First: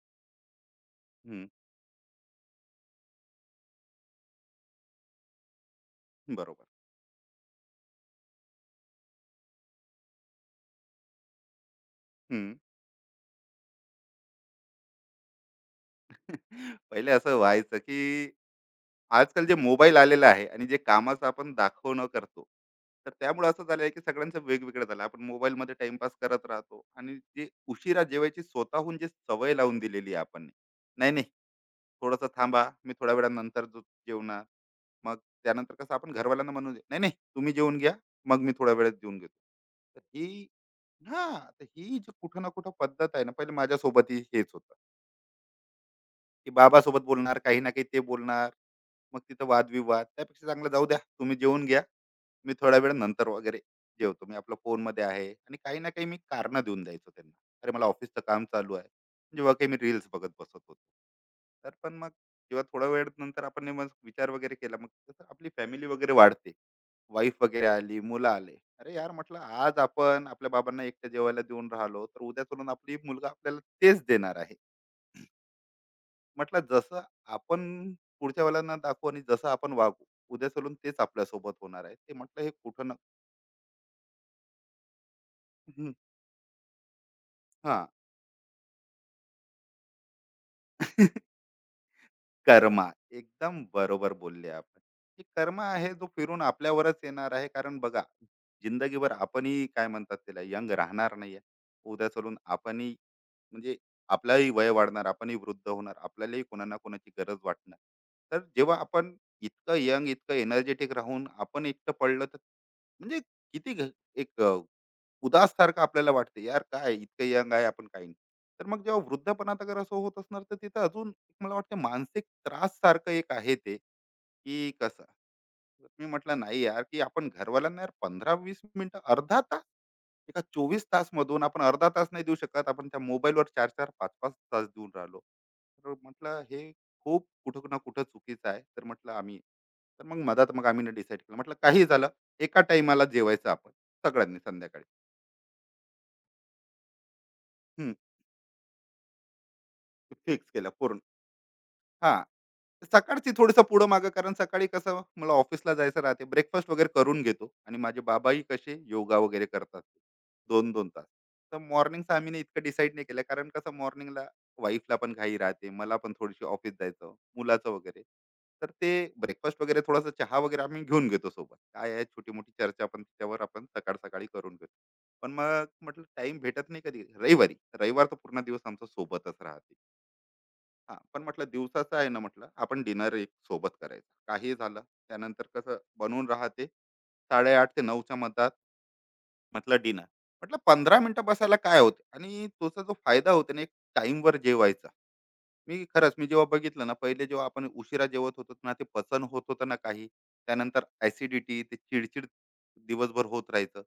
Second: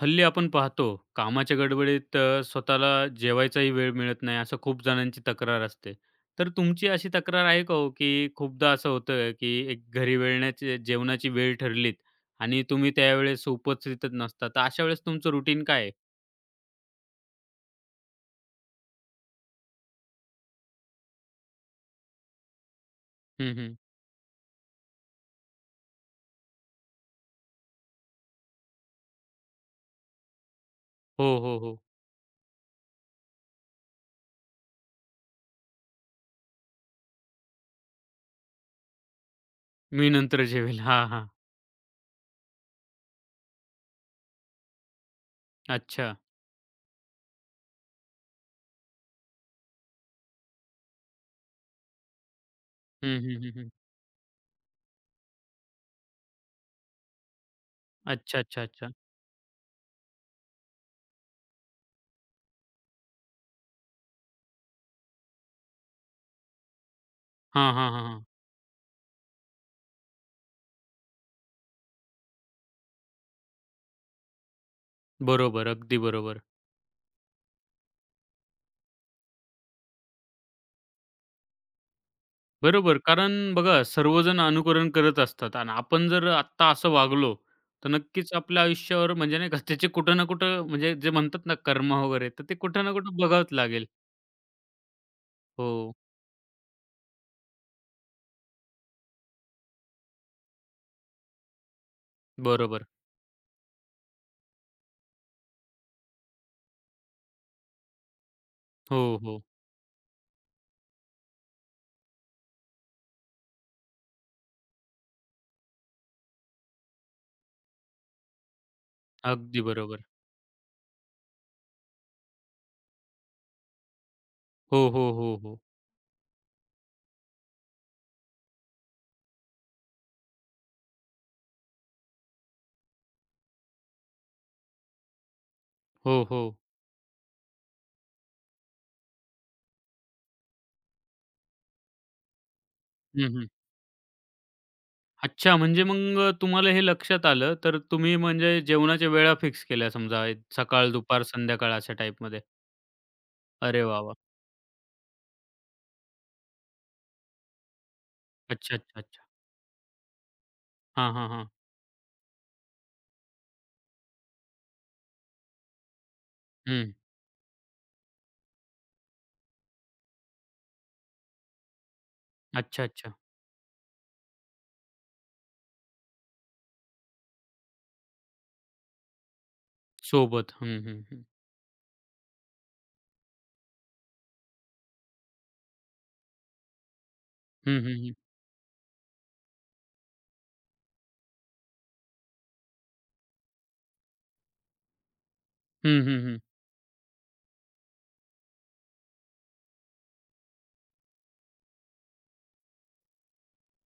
हल्ली आपण पाहतो हं, कामाच्या गडबडीत स्वतःला जेवायचाही वेळ मिळत नाही असं खूप जणांची तक्रार असते. तर बरोबर. तुमची अशी तक्रार आहे का हो, की खूपदा असं होतं की एक घरी वेळण्याची जेवणाची वेळ ठरलीत हं. आणि तुम्ही त्यावेळेस उपस्थितच नसता. तर अशा वेळेस तुमचं रुटीन काय आहे? पहिले असं व्हायचं, की आजकाल जे मोबाईल आलेला आहे आणि जे कामाचं आपण दाखवणं करतो, तर त्यामुळे हं, असं हं. झालं आहे, की सगळ्यांचं वेगवेगळं झालं. आपण मोबाईलमध्ये टाईमपास करत राहतो आणि जे उशिरा जेवायची स्वतःहून जे सवय लावून दिलेली आहे आपण. नाही, नाही, हो, हो, हो. थोडंसं थांबा, मी थोड्या वेळानंतर जेवणार. मग त्यानंतर कसं आपण घरवाल्यांना म्हणून नाही, नाही, तुम्ही जेवून घ्या, मग मी थोड्या वेळात जेवून घेतो. तर मी नंतर ही जेवेल. हां, हां. तर ही जी कुठं ना कुठं पद्धत आहे ना, पहिले माझ्यासोबतही हेच होतं. अच्छा. की बाबासोबत बोलणार, काही ना काही ते बोलणार. मग तिथं वादविवाद. त्यापेक्षा चांगलं जाऊ द्या, तुम्ही जेवून घ्या. मी थोड्या वेळ हं, नंतर हं, हं, वगैरे हं. जेवतो. मी आपल्या फोनमध्ये आहे आणि काही ना काही मी कारणं देऊन द्यायचो त्यांना. अरे, मला ऑफिसचं अच्छा, काम अच्छा, चालू आहे. अच्छा. म्हणजे जेव्हा काही मी रील्स बघत बसत होतो. तर पण मग जेव्हा थोडा वेळ नंतर आपण हे मग विचार वगैरे केला, मग कसं आपली फॅमिली वगैरे वाढते. वाईफ वगैरे हां, हां, आली, हां, हां. मुलं आले. अरे यार, म्हटलं आज आपण आपल्या बाबांना एकटं जेवायला देऊन राहिलो, तर उद्या चलून आपली मुलगा आपल्याला तेच देणार आहे. बरोबर. अगदी बरोबर. म्हटलं जसं आपण पुढच्या वेळेला दाखवू आणि जसं आपण वागू उद्या चलून तेच आपल्या सोबत होणार आहे ते म्हटलं हे कुठं ना. बरोबर. कारण बघा सर्वजण अनुकरण करत असतात आणि हं, आपण जर आत्ता असं वागलो, हा तर नक्कीच आपल्या आयुष्यावर म्हणजे नाही का त्याचे कुठं ना कुठं म्हणजे जे म्हणतात ना कर्म वगैरे, तर ते कुठं कर्मा ना कुठं बघावंच एकदम लागेल. बरोबर बोलले आपण की कर्मा आहे हो, जो फिरून आपल्यावरच येणार आहे. कारण बघा जिंदगीभर आपणही काय म्हणतात त्याला यंग राहणार नाही. उद्या चलून बरोबर. आपणही म्हणजे आपलाही वय वाढणार, आपणही वृद्ध होणार, आपल्यालाही कोणाला कोणाची गरज वाटणार. तर जेव्हा हो, आपण हो. इतकं यंग इतकं एनर्जेटिक राहून आपण एकटं पडलं तर म्हणजे किती एक अ, उदास सारखं आपल्याला वाटते यार काय इतकं यंग आहे आपण काही नाही. तर मग जेव्हा वृद्धपणात अगदी अगर असं बरोबर. होत असणार तर तिथं अजून मला वाटतं मानसिक त्रास सारखं एक आहे ते. की हो, कसं हो, हो, हो. तर मी म्हटलं नाही यार की आपण घरवाल्यांना यार 15-20 मिनिटं अर्धा तास, एका 24 तास मधून आपण अर्धा तास नाही देऊ शकत. आपण त्या मोबाईलवर चार चार पाच पाच तास देऊन राहिलो, तर हो, हो. म्हटलं हे खूप कुठं ना कुठं चुकीचं आहे. तर म्हटलं आम्ही तर मग मधात मग आम्ही डिसाईड केलं म्हटलं काही झालं एका टाइमाला हं, हं. जेवायचं आपण सगळ्यांनी संध्याकाळी. अच्छा म्हणजे मग तुम्हाला हे लक्षात आलं, तर तुम्ही म्हणजे जेवणाच्या वेळा फिक्स केल्या समजा एक फिक्स केलं सकाळ, पूर्ण. दुपार, संध्याकाळ अशा हां. टाईपमध्ये. सकाळची थोडंसं अरे पुढं वाह, मागं वाह! कारण सकाळी कसं मला ऑफिसला जायचं राहते. ब्रेकफास्ट वगैरे करून घेतो आणि माझे बाबाही अच्छा, कसे अच्छा, योगा अच्छा. वगैरे करतात. 2 दोन तास. हां, हां, हां. तर मॉर्निंगचं आम्ही ना इतकं डिसाईड नाही केलं कारण कसं मॉर्निंगला वाईफला पण घाई राहते. मला पण थोडीशी ऑफिस हं. जायचं, मुलाचं वगैरे. तर ते ब्रेकफास्ट वगैरे थोडासा चहा वगैरे आम्ही घेऊन घेतो सोबत. काय आहे छोटी-मोठी अच्छा, चर्चा पण अच्छा. त्याच्यावर आपण सकाळ-सकाळी करून घेतो. पण मग म्हटलं टाईम भेटत नाही कधी रविवारी. रविवार तर पूर्ण दिवस आमचा सोबतच राहते. सोबत. हं, हां, हं, पण हं. म्हटलं दिवसाचं आहे ना म्हटलं, आपण डिनर एक सोबत करायचं. काही झालं, त्यानंतर कसं बनून राहते 8:30 हं, ते हं, हं. 9:00च्या मधात म्हटलं डिनर. म्हटलं 15 मिनिटं बसायला काय होते आणि तोचा जो फायदा होतो ना, एक टाईमवर जेवायचा. मी हं, खरंच हं, मी हं. जेव्हा बघितलं ना, पहिले जेव्हा आपण उशिरा जेवत होतो ना, ते पचन होत होतं ना काही. त्यानंतर ॲसिडिटी, ते चिडचिड दिवसभर होत राहायचं.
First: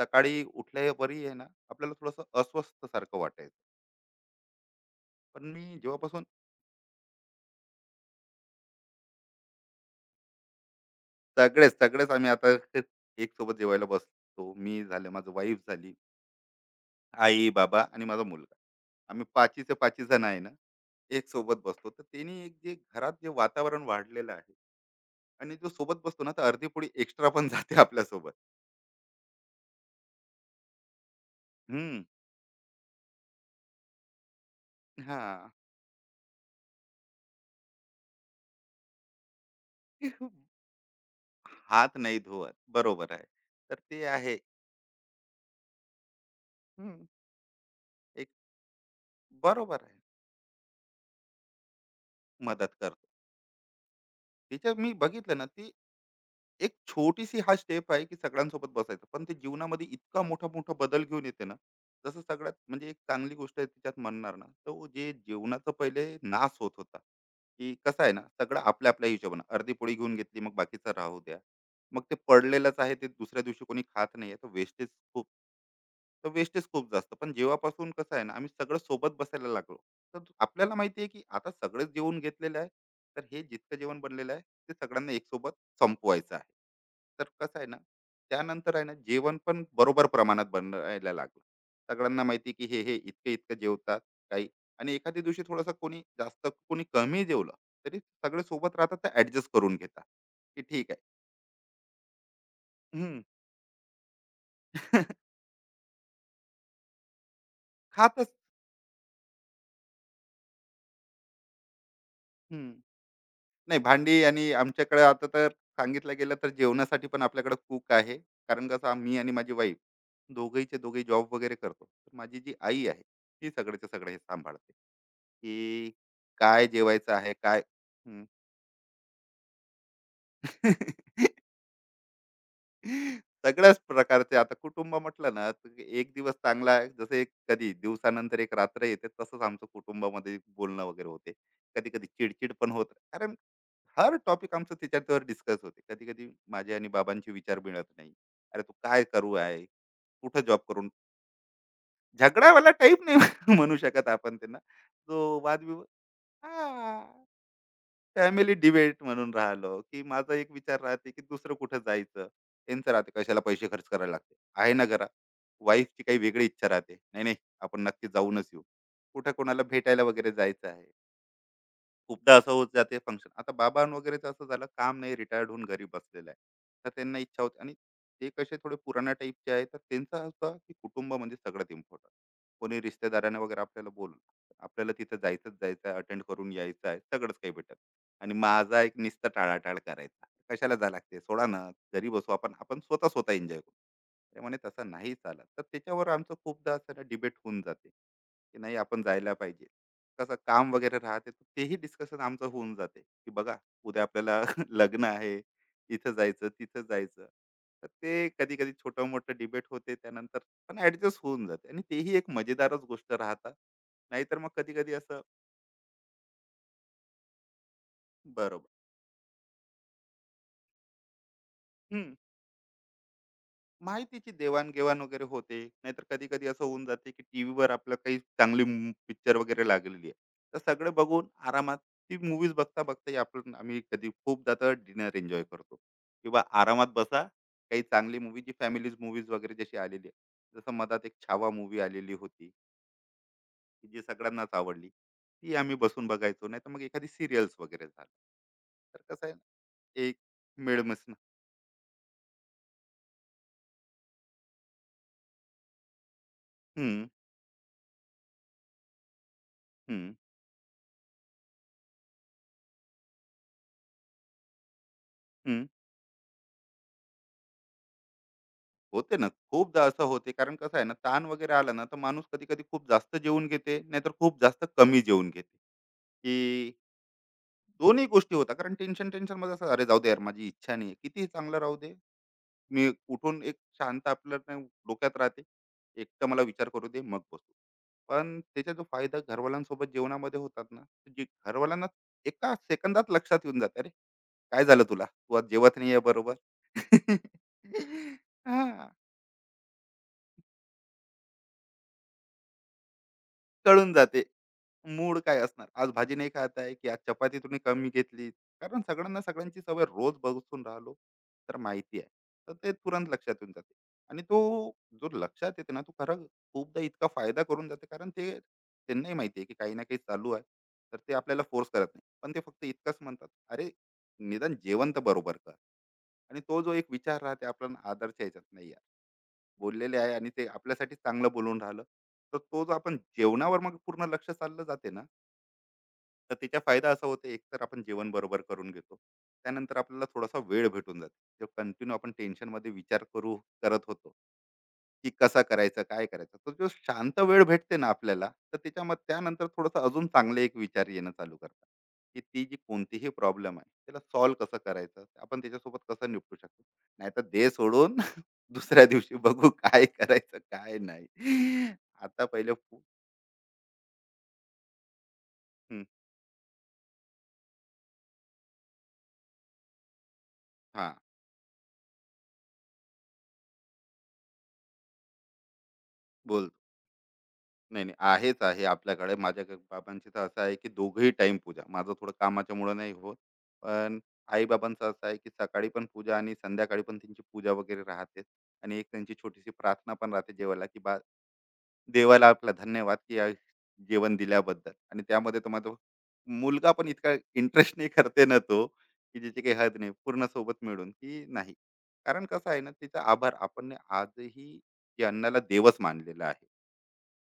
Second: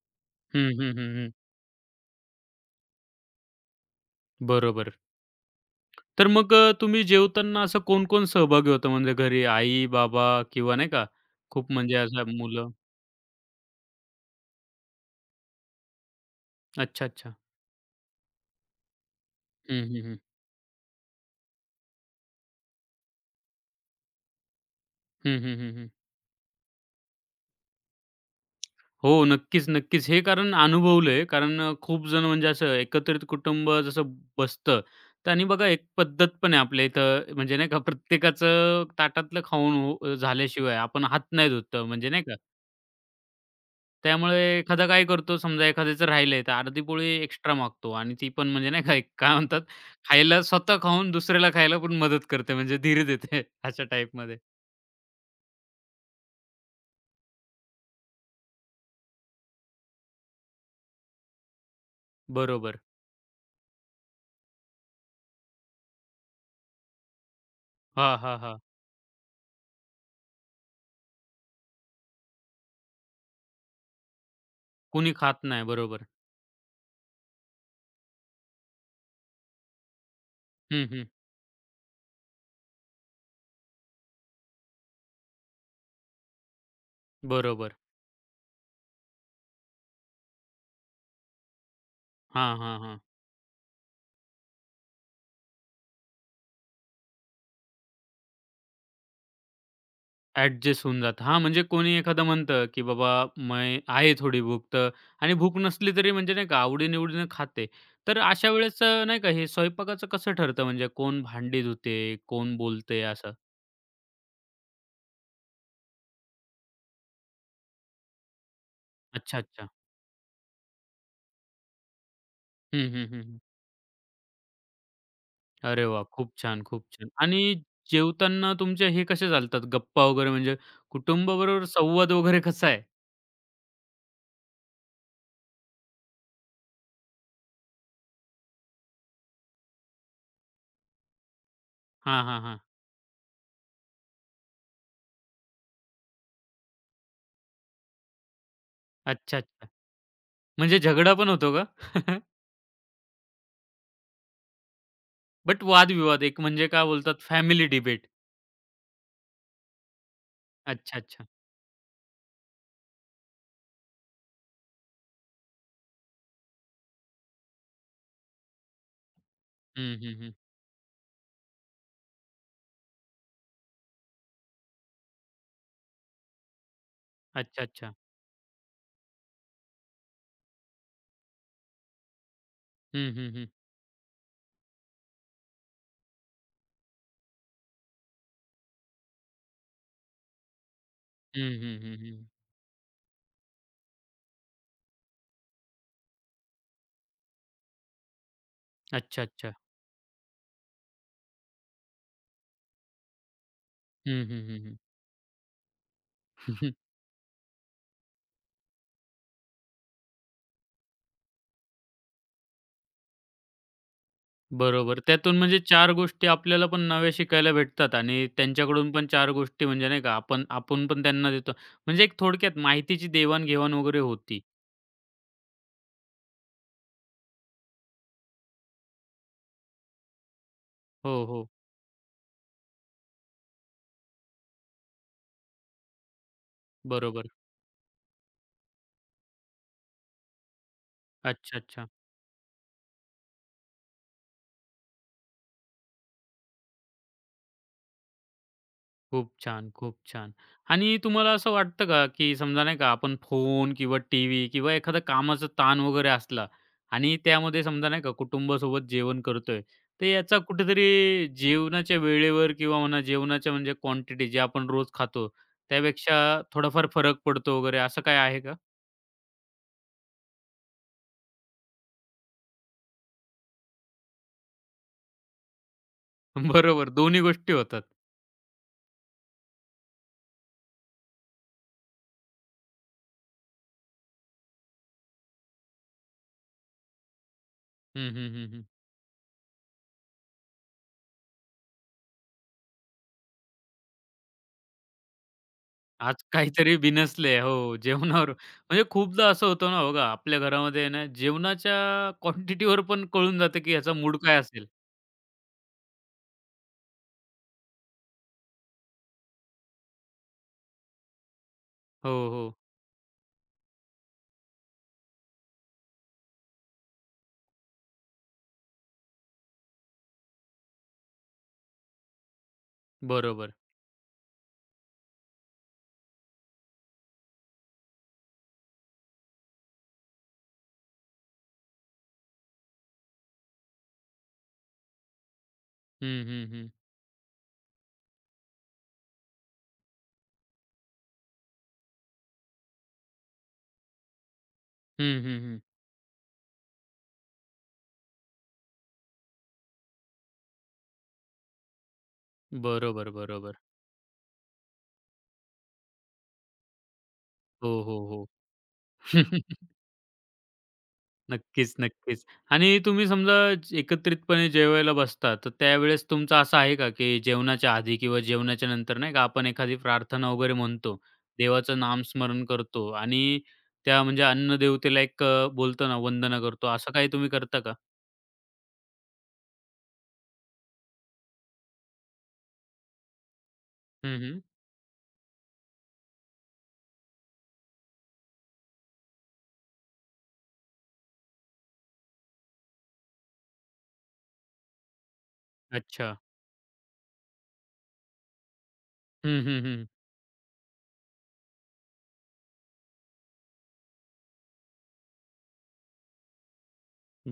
सकाळी हं, हं, उठल्यावरही हं, आहे ना, आपल्याला थोडंसं अस्वस्थ सारखं वाटायचं. बरोबर. पण मी जेव्हापासून तर मग तुम्ही जेवताना असं कोण-कोण सहभागी होतं म्हणजे घरी आई, बाबा किंवा नाही का सगळेच, खूप म्हणजे सगळेच आम्ही असं आता मुलं? ते एक सोबत जेवायला बसतो. मी झालं, माझं वाईफ झाली, अच्छा, अच्छा. आई, बाबा आणि माझा मुलगा. आम्ही 5 चे हं, 5 हं, हं. जण आहे ना, एक सोबत बसतो. तर त्यांनी एक जे घरात जे वातावरण वाढलेलं आहे हं, आणि हं, जो हं, हं. सोबत बसतो ना, तर अर्धी पोळी एक्स्ट्रा पण जाते आपल्यासोबत. हो, नक्कीच, नक्कीच. हे कारण अनुभवलंय कारण हं, खूप जण म्हणजे असं एकत्रित कुटुंब जसं बसतं तर आणि हां. बघा एक पद्धत पण आहे आपल्या इथं म्हणजे नाही का प्रत्येकाचं ताटातलं खाऊन हो झाल्याशिवाय आपण हात नाही धुत हात म्हणजे नाही नाही का? धुवत. बरोबर आहे. तर ते आहे. त्यामुळे एखादा काय करतो, समजा एखाद्याचं राहिलंय, तर अर्धी हं, पोळी एक्स्ट्रा मागतो आणि एक ती पण म्हणजे नाही का काय म्हणतात, बरोबर आहे. खायला स्वतः खाऊन दुसऱ्याला खायला पण मदत करते, मदत म्हणजे धीर करतो. देते अशा टाईपमध्ये. तिच्या मी बघितलं ना, ती एक छोटीशी हा स्टेप आहे की सगळ्यांसोबत बसायचं. पण ते जीवनामध्ये इतका मोठा-मोठा बदल घेऊन येते ना, जसं सगळ्यात बरोबर. म्हणजे एक चांगली गोष्ट आहे तिच्यात म्हणणार ना, तर जे जेवणाचा पहिले नाश होत होता, की कसं आहे हां, ना, हां, सगळं हां. आपल्या-आपल्या हिशोबानं. अर्धी पोळी घेऊन घेतली, मग बाकीचं राहू द्या. मग ते पडलेलंच आहे, ते दुसऱ्या दिवशी कोणी खात नाहीये, तर वेस्टेज कोणी खूप. खात नाही. बरोबर. तर वेस्टेज खूप जास्त. पण जेव्हापासून कसं आहे ना, आम्ही सगळं सोबत बसायला लागलो, तर आपल्याला हं, माहिती हं. आहे की आता सगळंच जेवण घेतलेलं आहे, तर हे जितकं जेवण बनलेलं आहे, ते सगळ्यांना एकसोबत संपवायचं आहे. तर कसं आहे बरोबर. ना, त्यानंतर आहे ना, जेवण पण बरोबर प्रमाणात बनवायला लागलं. सगळ्यांना माहिती हां, की हे, हां, हे हां. इतकं-इतकं जेवतात काही. आणि एखाद्या दिवशी थोडंसं कोणी जास्त, कोणी कमी जेवलं, तरी सगळे सोबत राहतात, तर ॲडजस्ट करून घेतात, की ॲडजस्ट ठीक आहे. होऊन जातं. हां, म्हणजे कोणी एखादं म्हणतं, की बाबा हं. मी आहे थोडी भूक तर आणि भूक नसली तरी म्हणजे नाही का आवडी खाते. तर खातच. अशा वेळेस नाही का हे स्वयंपाकाचं कसं ठरतं म्हणजे कोण भांडी धुते, कोण हं. बोलते असं? नाही भांडी आणि आमच्याकडे आता तर सांगितलं गेलं तर जेवणासाठी पण आपल्याकडे कुक आहे. कारण कसं आम्ही आणि अच्छा, माझी अच्छा. वाईफ दोघीचे दोघे जॉब वगैरे करतो तर माझी जी आई हं, आहे हं, हं, हं. ती सगळ्याचे सगळे हे सांभाळते अरे की वाह! खूप छान, काय खूप छान. जेवायचं आहे आणि काय. हम्म. जेवताना तुमच्या हे कसे चालतात गप्पा वगैरे म्हणजे कुटुंबाबरोबर संवाद वगैरे कसा आहे? सगळ्याच प्रकारचे आता कुटुंब म्हटलं ना तर एक दिवस चांगला आहे जसं एक कधी दिवसानंतर एक रात्र येते तसंच आमचं कुटुंबामध्ये बोलणं वगैरे होते. कधी कधी हां, हां, चिडचिड हां. पण होत अरे हर टॉपिक आमचं त्याच्यावर डिस्कस होते. कधी कधी माझे आणि बाबांचे विचार मिळत नाही. अरे तू काय करू अच्छा, आहे अच्छा. कुठं जॉब म्हणजे करून झगडा पण होतो का? झगडावाला टाईप नाही म्हणू शकत आपण त्यांना. जो बट वादविवाद वादविवाद एक म्हणजे काय हा बोलतात फॅमिली डिबेट. फॅमिली डिबेट म्हणून राहिलो की माझा एक विचार अच्छा, राहते की अच्छा. दुसरं कुठं जायचं. त्यांचं राहते कशाला पैसे खर्च करायला लागते. आहे ना घरा वाईफची काही वेगळी इच्छा राहते नाही नाही आपण नक्की जाऊनच येऊ कुठं कोणाला हं, भेटायला हं, वगैरे हं. जायचं आहे. खूपदा असं होत जाते फंक्शन आता बाबा वगैरेचं असं झालं काम नाही रिटायर्ड होऊन घरी बसलेलं आहे. तर त्यांना इच्छा होती अच्छा, आणि अच्छा. ते कसे थोडे पुराण्या टाईपचे आहे तर त्यांचं असं की कुटुंब म्हणजे सगळ्यात इम्पॉर्टंट. कोणी हं, हं, रिश्तेदाराने हं. वगैरे आपल्याला बोलून आपल्याला तिथं जायचंच जायचं आहे अटेंड करून यायचं आहे सगळंच काही भेटत. आणि माझा एक निस्ता टाळाटाळ करायचा कशाला जा लागते हं, सोडा ना हं, हं, घरी हं. बसू आपण आपण स्वतः स्वतः एन्जॉय करू. ते म्हणे तसं नाही चालत तर त्याच्यावर आमचं खूपदा असं ना डिबेट होऊन जाते की नाही आपण अच्छा, जायला अच्छा. पाहिजे. कसं काम वगैरे राहते तर तेही डिस्कशन आमचं होऊन जाते की बघा उद्या हं, आपल्याला हं, हं, हं. लग्न आहे. इथं जायचं तिथं जायचं. तर ते कधी कधी छोटं मोठं डिबेट होते त्यानंतर पण ऍडजस्ट होऊन जाते आणि तेही एक मजेदारच गोष्ट राहतात. नाहीतर मग कधी कधी बरोबर. असं त्यातून म्हणजे 4 गोष्टी आपल्याला पण नव्या शिकायला भेटतात आणि बरोबर. त्यांच्याकडून पण चार गोष्टी म्हणजे नाही का आपण आपण पण त्यांना देतो. म्हणजे एक थोडक्यात माहितीची देवाण-घेवाण वगैरे माहितीची होती. देवाणघेवाण वगैरे होते. नाहीतर कधी-कधी असं होऊन जाते, की टीव्हीवर आपलं काही चांगली मू पिक्चर वगैरे लागलेली आहे. तर सगळं हो, बघून हो. आरामात ती मूव्हीज बघता-बघताही आपण आम्ही कधी खूपदा तर डिनर एन्जॉय करतो किंवा आरामात बसा. बरोबर. काही चांगली मूव्ही जी फॅमिलीज मूव्हीज वगैरे जशी आलेली आहे. जसं मधात एक छावा अच्छा, मूव्ही अच्छा. आलेली होती, की जी सगळ्यांनाच आवडली. ती आम्ही बसून बघायचो. नाहीतर मग एखादी सीरियल्स वगैरे झालं. तर कसं खूप आहे ना, छान, खूप एक छान. आणि मिळमिसनं. तुम्हाला असं वाटतं का, की समजा नाही का आपण फोन किंवा टीव्ही किंवा एखादा कामाचा ताण वगैरे असला हं, आणि त्यामध्ये समजा नाही का कुटुंबासोबत जेवण करतोय, हं, तर याचा कुठेतरी जेवणाच्या वेळेवर किंवा म्हणा जेवणाच्या म्हणजे क्वांटिटी जे आपण रोज खातो, हं. त्यापेक्षा थोडाफार फरक पडतो वगैरे असं काय आहे का? होते ना, खूपदा असं होते. कारण कसं आहे ना, ताण वगैरे आला ना, तर माणूस कधी-कधी खूप जास्त जेवून घेते, नाहीतर खूप जास्त कमी जेवून घेते, की बरोबर, दोन्ही गोष्टी होतात. दोन्ही गोष्टी होतात. कारण टेन्शनमध्ये असं, "अरे, जाऊ दे यार, माझी इच्छा नाही किती कितीही चांगलं राहू दे, मी उठून एक शांत आपलं न डोक्यात राहते, एकटं मला विचार करू दे, मग बसू." हं, हं, पण हं, हं. त्याचा जो फायदा घरवाल्यांसोबत जेवणामध्ये होतात ना, तर जे घरवाल्यांना एका सेकंदात लक्षात येऊन जाते, "अरे, काय झालं तुला? तू आज जेवत नाही आहे आज बरोबर." काहीतरी बिनसले. हो, जेवणावर म्हणजे हां, खूपदा असं होतं ना बघा, आपल्या घरामध्ये आहे ना, जेवणाच्या क्वांटिटीवर पण कळून जातं, की कळून ह्याचा मूड जाते. काय असेल. मूड काय असणार. आज भाजी नाही खात आहे, की आज चपाती तुम्ही कमी घेतली. कारण सगळ्यांना सगळ्यांची सवय रोज बसून राहिलो, तर माहिती आहे. हो, हो. तर ते तुरंत लक्षात येऊन जाते. आणि तो जो लक्षात येते ना, तो खरं खूपदा इतका फायदा करून जाते. कारण ते त्यांनाही माहिती आहे, की काही ना काही चालू आहे. तर ते आपल्याला फोर्स करत नाही. पण ते फक्त इतकंच म्हणतात, बरोबर. "अरे, निदान जेवण तर बरोबर कर." आणि तो जो एक विचार राहते आपल्याला आदरच्या ह्याच्यात, "नाही यार, बोललेले आहे आणि ते आपल्यासाठी चांगलं बोलून राहिलं." तर तो जो आपण जेवणावर मग पूर्ण लक्ष चाललं जाते ना, हं, तर हं, त्याचा हं. फायदा असा होतो एक तर आपण जेवण बरोबर करून घेतो. त्यानंतर आपल्याला थोडासा वेळ भेटून जातो जो कंटिन्यू आपण टेन्शनमध्ये विचार करू करत होतो की हं, हं, कसा हं. करायचा काय करायचा. तो जो शांत वेळ भेटते ना आपल्याला तर त्याच्यामध्ये त्यानंतर थोडंसं अजून चांगले एक विचार येणं चालू करतात की ती जी कोणतीही बरोबर, प्रॉब्लेम बरोबर. आहे त्याला सॉल्व्ह कसं करायचं, आपण त्याच्यासोबत कसं निपटू शकतो. नाहीतर दे हो, सोडून हो, हो. दुसऱ्या दिवशी बघू काय करायचं काय नाही. नक्कीच, आता नक्कीच. पहिले आणि फु- तुम्ही समजा एकत्रितपणे जेवायला बसता, तर हं, त्यावेळेस तुमचं असं आहे का, की जेवणाच्या आधी किंवा जेवणाच्या नंतर नाही का आपण एखादी प्रार्थना वगैरे हा म्हणतो, देवाचं नामस्मरण करतो आणि त्या म्हणजे अन्नदेवतेला एक बोलतो ना वंदना बोल करतो, असं काही तुम्ही करता का? नाही, नाही. आहेच आहे आपल्याकडे. माझ्या ग बाबांची तर असं आहे, की दोघंही टाईम पूजा. माझं थोडं कामाच्यामुळं नाही होत. पण हं, हं. आई-बाबांचं असं आहे, की सकाळी पण पूजा आणि संध्याकाळी पण त्यांची पूजा वगैरे राहतेच. आणि एक त्यांची छोटीशी प्रार्थना पण राहते जेवायला, की देवाला आपला धन्यवाद, की आज जेवण दिल्याबद्दल. आणि त्यामध्ये तर माझा अच्छा. मुलगा पण इतका इंटरेस्टने करते ना तो, की ज्याची हं, काही हं, हद हं. नाही. पूर्ण सोबत मिळून, की नाही. कारण कसं आहे ना, तिचा आभार आपण आजही या अन्नाला देवच मानलेला आहे.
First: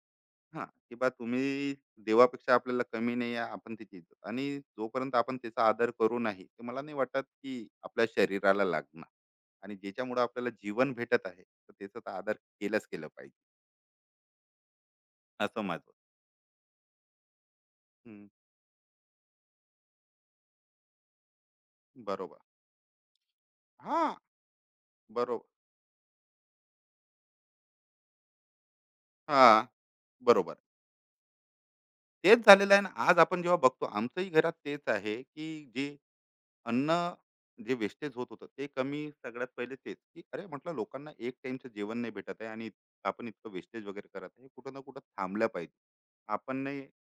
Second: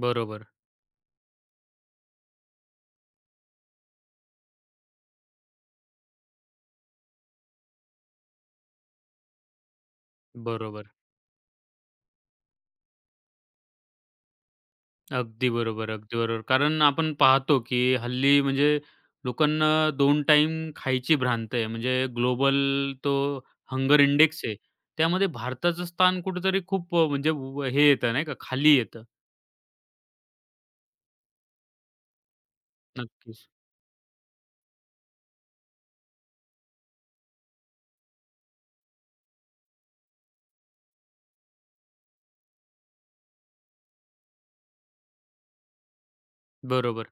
बरोबर, हां, की बा तुम्ही देवापेक्षा आपल्याला कमी नाही आहे, आपण त्याची इज्जत आणि जोपर्यंत आपण त्याचा आदर करू नाही, तर मला नाही वाटत की आपल्या शरीराला लागणार. आणि ज्याच्यामुळं आपल्याला बरोबर. जीवन भेटत आहे, तर त्याचा तर आदर केलाच केला पाहिजे, अगदी असं बरोबर, माझं. अगदी बरोबर. कारण आपण पाहतो, की हं, हल्ली म्हणजे लोकांना 2 टाइम खायची भ्रांत आहे. म्हणजे बरोबर. ग्लोबल तो हंगर हां, इंडेक्स आहे. त्यामध्ये बरोबर. भारताचं स्थान कुठेतरी खूप म्हणजे व हे येतं नाही का, खाली येतं. हां, बरोबर. तेच झालेलं आहे ना, आज आपण नक्कीच. जेव्हा बघतो आमच्याही घरात तेच आहे, की जे अन्न जे वेस्टेज होत होतं ते कमी सगळ्यात पहिले तेच, की अरे म्हटलं लोकांना एक टाइमचं जेवण नाही भेटत आहे आणि आपण इतकं वेस्टेज वगैरे करत आहे, हे कुठं ना कुठं थांबलं पाहिजे. आपण नाही बरोबर.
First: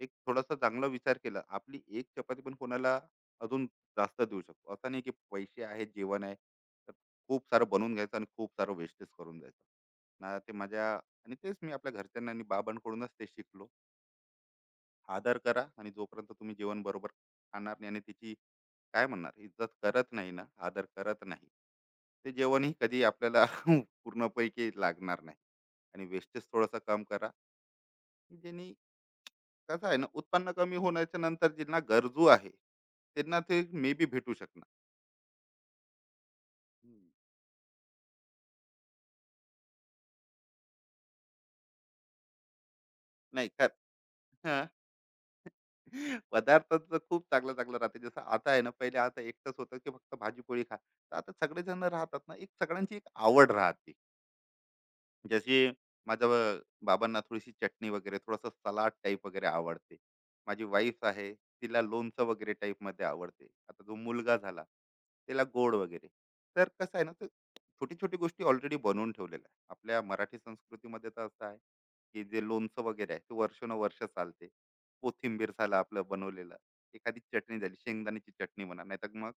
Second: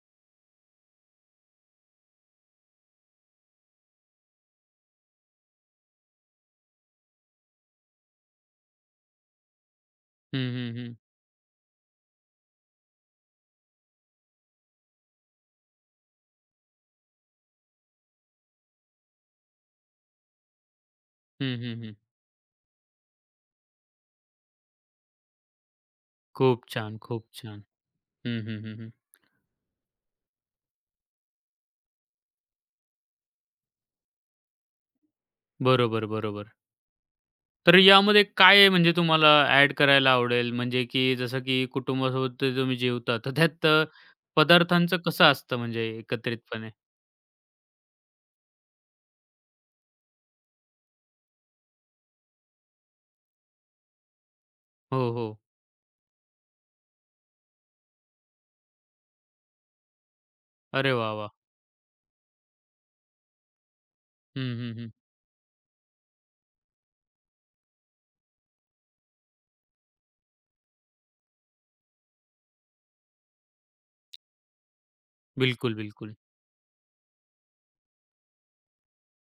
एक थोडासा चांगला विचार केला, आपली एक चपाती पण कोणाला अजून जास्त देऊ शकतो. असं नाही, की पैसे आहेत, जेवण आहे, तर खूप सारं बनवून घ्यायचं आणि खूप सारं वेस्टेज करून जायचं. हं, ना ते हं, माझ्या हं. आणि तेच मी आपल्या घरच्यांना आणि बाबांकडूनच ते शिकलो. आदर करा आणि जोपर्यंत तुम्ही जेवण बरोबर खाणार नाही आणि त्याची काय म्हणणार इज्जत करत नाही ना आदर करत नाही, हं, हं, हं. ते जेवणही कधी आपल्याला पूर्णपैकी लागणार नाही. आणि वेस्टेज खूप थोडासा छान, कम खूप करा, छान. की हं, हं, ज्यांनी हं, हं. कसं आहे ना, उत्पन्न कमी होण्याच्या नंतर ज्यांना गरजू आहे, त्यांना ते मे बी भेटू शकणार बरोबर, बरोबर. तर यामध्ये काय आहे म्हणजे तुम्हाला ॲड करायला आवडेल? म्हणजे की जसं की कुटुंबासोबत ते तुम्ही जेवता, तर नाही त्यात का. हा. पदार्थांचं कसं असतं म्हणजे एकत्रितपणे? पदार्थाचं खूप चांगलं चांगलं राहते. जसं आता आहे ना, पहिले आता एकटंच होतं, की फक्त भाजी पोळी खा, तर आता सगळेजण राहतात ना, एक सगळ्यांची एक आवड राहते. हो, हो. जशी माझ्या बाबांना थोडीशी चटणी वगैरे, थोडंसं सलाड टाईप वगैरे आवडते. माझी अरे वाईफ वाह, वाह! आहे, तिला लोणचं वगैरे टाईप मध्ये आवडते. आता जो मुलगा हं, झाला, हं, हं. तिला गोड वगैरे. तर कसं आहे ना, ते छोटी छोटी गोष्टी ऑलरेडी बनवून ठेवलेल्या आहे आपल्या मराठी संस्कृतीमध्ये. तर असं आहे, की जे लोणचं वगैरे आहे, ते वर्षानुवर्ष चालते. कोथिंबीर झालं बिलकुल, आपलं बिलकुल. बनवलेलं, एखादी चटणी झाली, शेंगदाण्याची चटणी म्हणा, नाहीतर मग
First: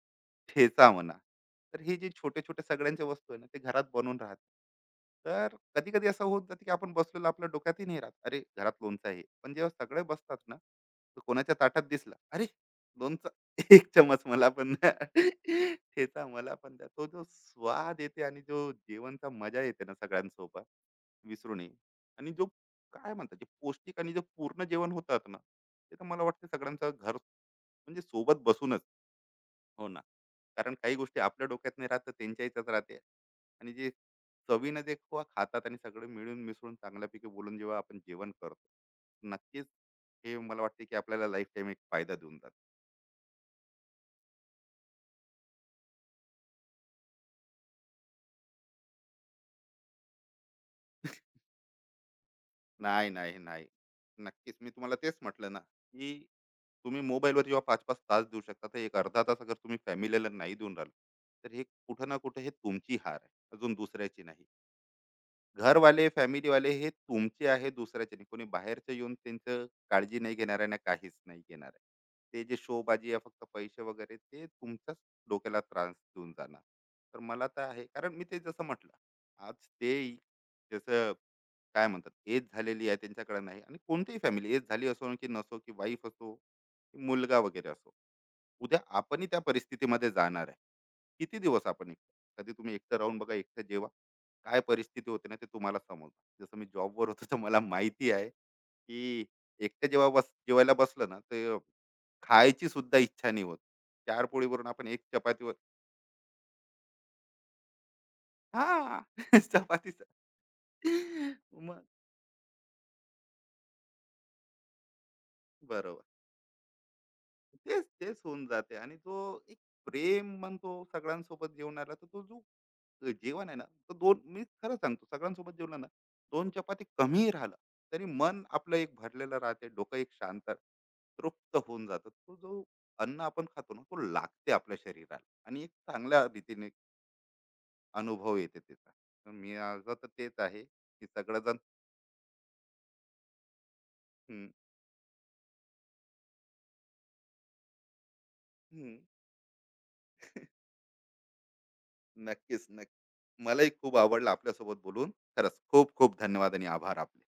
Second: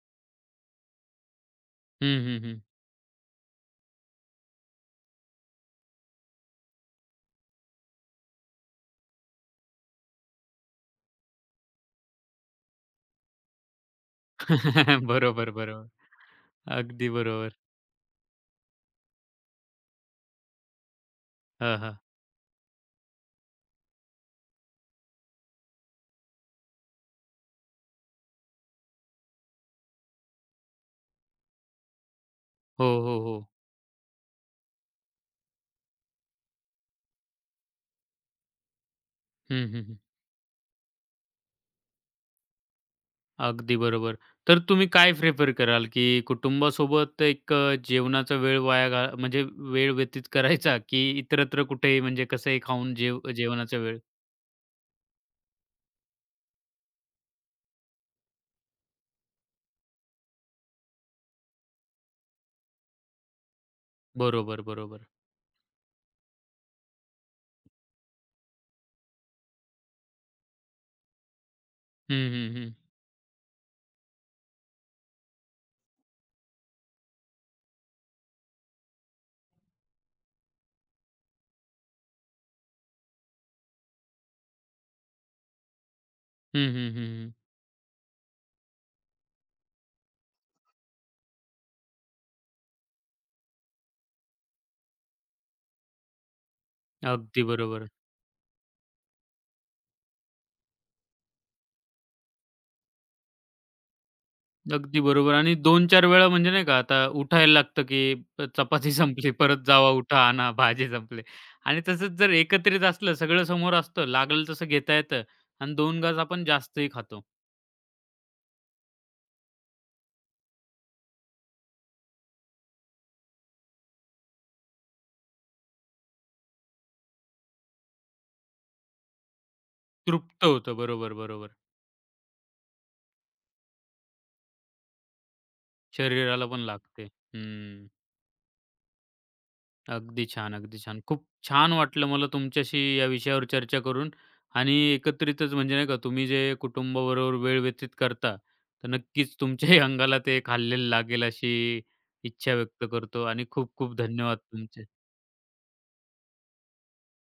ठेचा म्हणा. तर हे जे हं, छोटे हं, हं. छोटे सगळ्यांच्या वस्तू आहे ना, ते घरात बनवून राहतात. तर कधी कधी असं होत जाते, की आपण बसलेलो, आपल्या डोक्यातही नाही राहत अरे घरात लोणचं आहे. पण जेव्हा सगळे बसतात ना, तर कोणाच्या ताटात दिसलं, अरे लोणचं एक चमच मला पण द्या. बरोबर, बरोबर. ठेचा मला पण द्या. तो अगदी जो बरोबर. स्वाद येते आणि जो जेवणचा मजा येते ना सगळ्यांसोबत, विसरू नये. हां, हां. आणि जो काय म्हणतात जे पौष्टिक आणि जे पूर्ण जेवण होतात ना, ते तर मला वाटतं सगळ्यांचं घर म्हणजे सोबत बसूनच. हो ना. कारण काही गोष्टी आपल्या डोक्यात नाही राहत, तर त्यांच्या ह्याच्यात हो, राहते. हो, हो. आणि जे चवीनं ते खातात आणि सगळं मिळून मिसळून चांगल्यापैकी बोलून जेव्हा आपण जेवण करतो, नक्कीच हं, हं, हं. हे मला वाटते, की आपल्याला लाईफ टाईम एक फायदा देऊन जातो. अगदी बरोबर. तर तुम्ही काय प्रिफर कराल, की कुटुंबासोबत एक जेवणाचा वेळ वाया घा म्हणजे वेळ व्यतीत करायचा, की इतरत्र कुठेही म्हणजे कसंही खाऊन नाही, नाही, नाही. जेवणाचा वेळ? नक्कीच मी तुम्हाला तेच म्हटलं ना, की तुम्ही मोबाईलवर जेव्हा 5-5 तास देऊ शकता, तर एक अर्धा तास अगर तुम्ही फॅमिलीला नाही देऊन राहिले, तर हे कुठं ना कुठं हे तुमची हार आहे, अजून दुसऱ्याची नाही. बरोबर, बरोबर. घरवाले फॅमिली वाले हे तुमचे आहे, दुसऱ्याचे नाही. कोणी बाहेरचं येऊन त्यांचं काळजी नाही घेणार आहे ना, काहीच नाही घेणार आहे. हं, ते हं, जे हं. शोबाजी आहे, फक्त पैसे वगैरे, ते तुमच्याच डोक्याला त्रास देऊन जाणार. तर मला तर आहे, कारण मी ते जसं म्हटलं, आज ते जसं काय म्हणतात एज झालेली आहे, त्यांच्याकडे नाही. आणि कोणतीही फॅमिली एज झाली असो की नसो, की वाईफ असो हं, हं, की हं, हं. मुलगा वगैरे असो, उद्या आपणही त्या परिस्थितीमध्ये जाणार आहे. किती दिवस आपण एकटं, कधी तुम्ही एकटं राहून बघा, एकटं जेवा, काय परिस्थिती होते ना, ते तुम्हाला समजतं. जसं मी जॉबवर होतो, तर अगदी मला बरोबर. माहिती आहे की एकटं जेव्हा जेवायला बसलं ना, ते खायची सुद्धा इच्छा नाही होत. 4 पोळीवरून आपण एक अगदी बरोबर चपातीवर, आणि 2-4 वेळा म्हणजे नाही का आता उठायला लागतं, की चपाती हा संपली, परत जावा, चपातीचा उठा, आणा, भाजी संपली आणि मग. तसंच जर एकत्रित असलं, सगळं समोर असतं, लागेल तसं घेता येतं आणि 2 बरोबर, गाज आपण जास्तही खातो. तेच तेच होऊन जाते. आणि तो एक प्रेम म्हणतो सगळ्यांसोबत जेवणाला, तर तो जो जेवण आहे ना, तर 2 मी खरं सांगतो, सगळ्यांसोबत जेवलं ना, 2 चपाती कमी राहिलं, तरी मन आपलं एक भरलेलं राहते, डोकं एक तृप्त शांत, होतं. बरोबर, बरोबर. तृप्त होऊन जातं. तो जो अन्न आपण खातो ना, तो लागते आपल्या शरीराला आणि एक चांगल्या शरीराला पण रीतीने लागते. हं. अनुभव येते त्याचा. तर मी माझं तर अगदी तेच छान, आहे, अगदी छान. की खूप सगळेजण छान वाटलं मला तुमच्याशी या विषयावर चर्चा करून हं, आणि एकत्रितच म्हणजे नाही का तुम्ही जे कुटुंबाबरोबर वेळ व्यतीत करता, तर हं, नक्कीच तुमच्याही अंगाला ते खाल्लेलं लागेल अशी इच्छा नक्कीच व्यक्त करतो नक्की आणि मलाही खूप खूप खूप आवडलं धन्यवाद आपल्यासोबत तुमचे. बोलून. खरंच खूप खूप धन्यवाद आणि आभार आपले.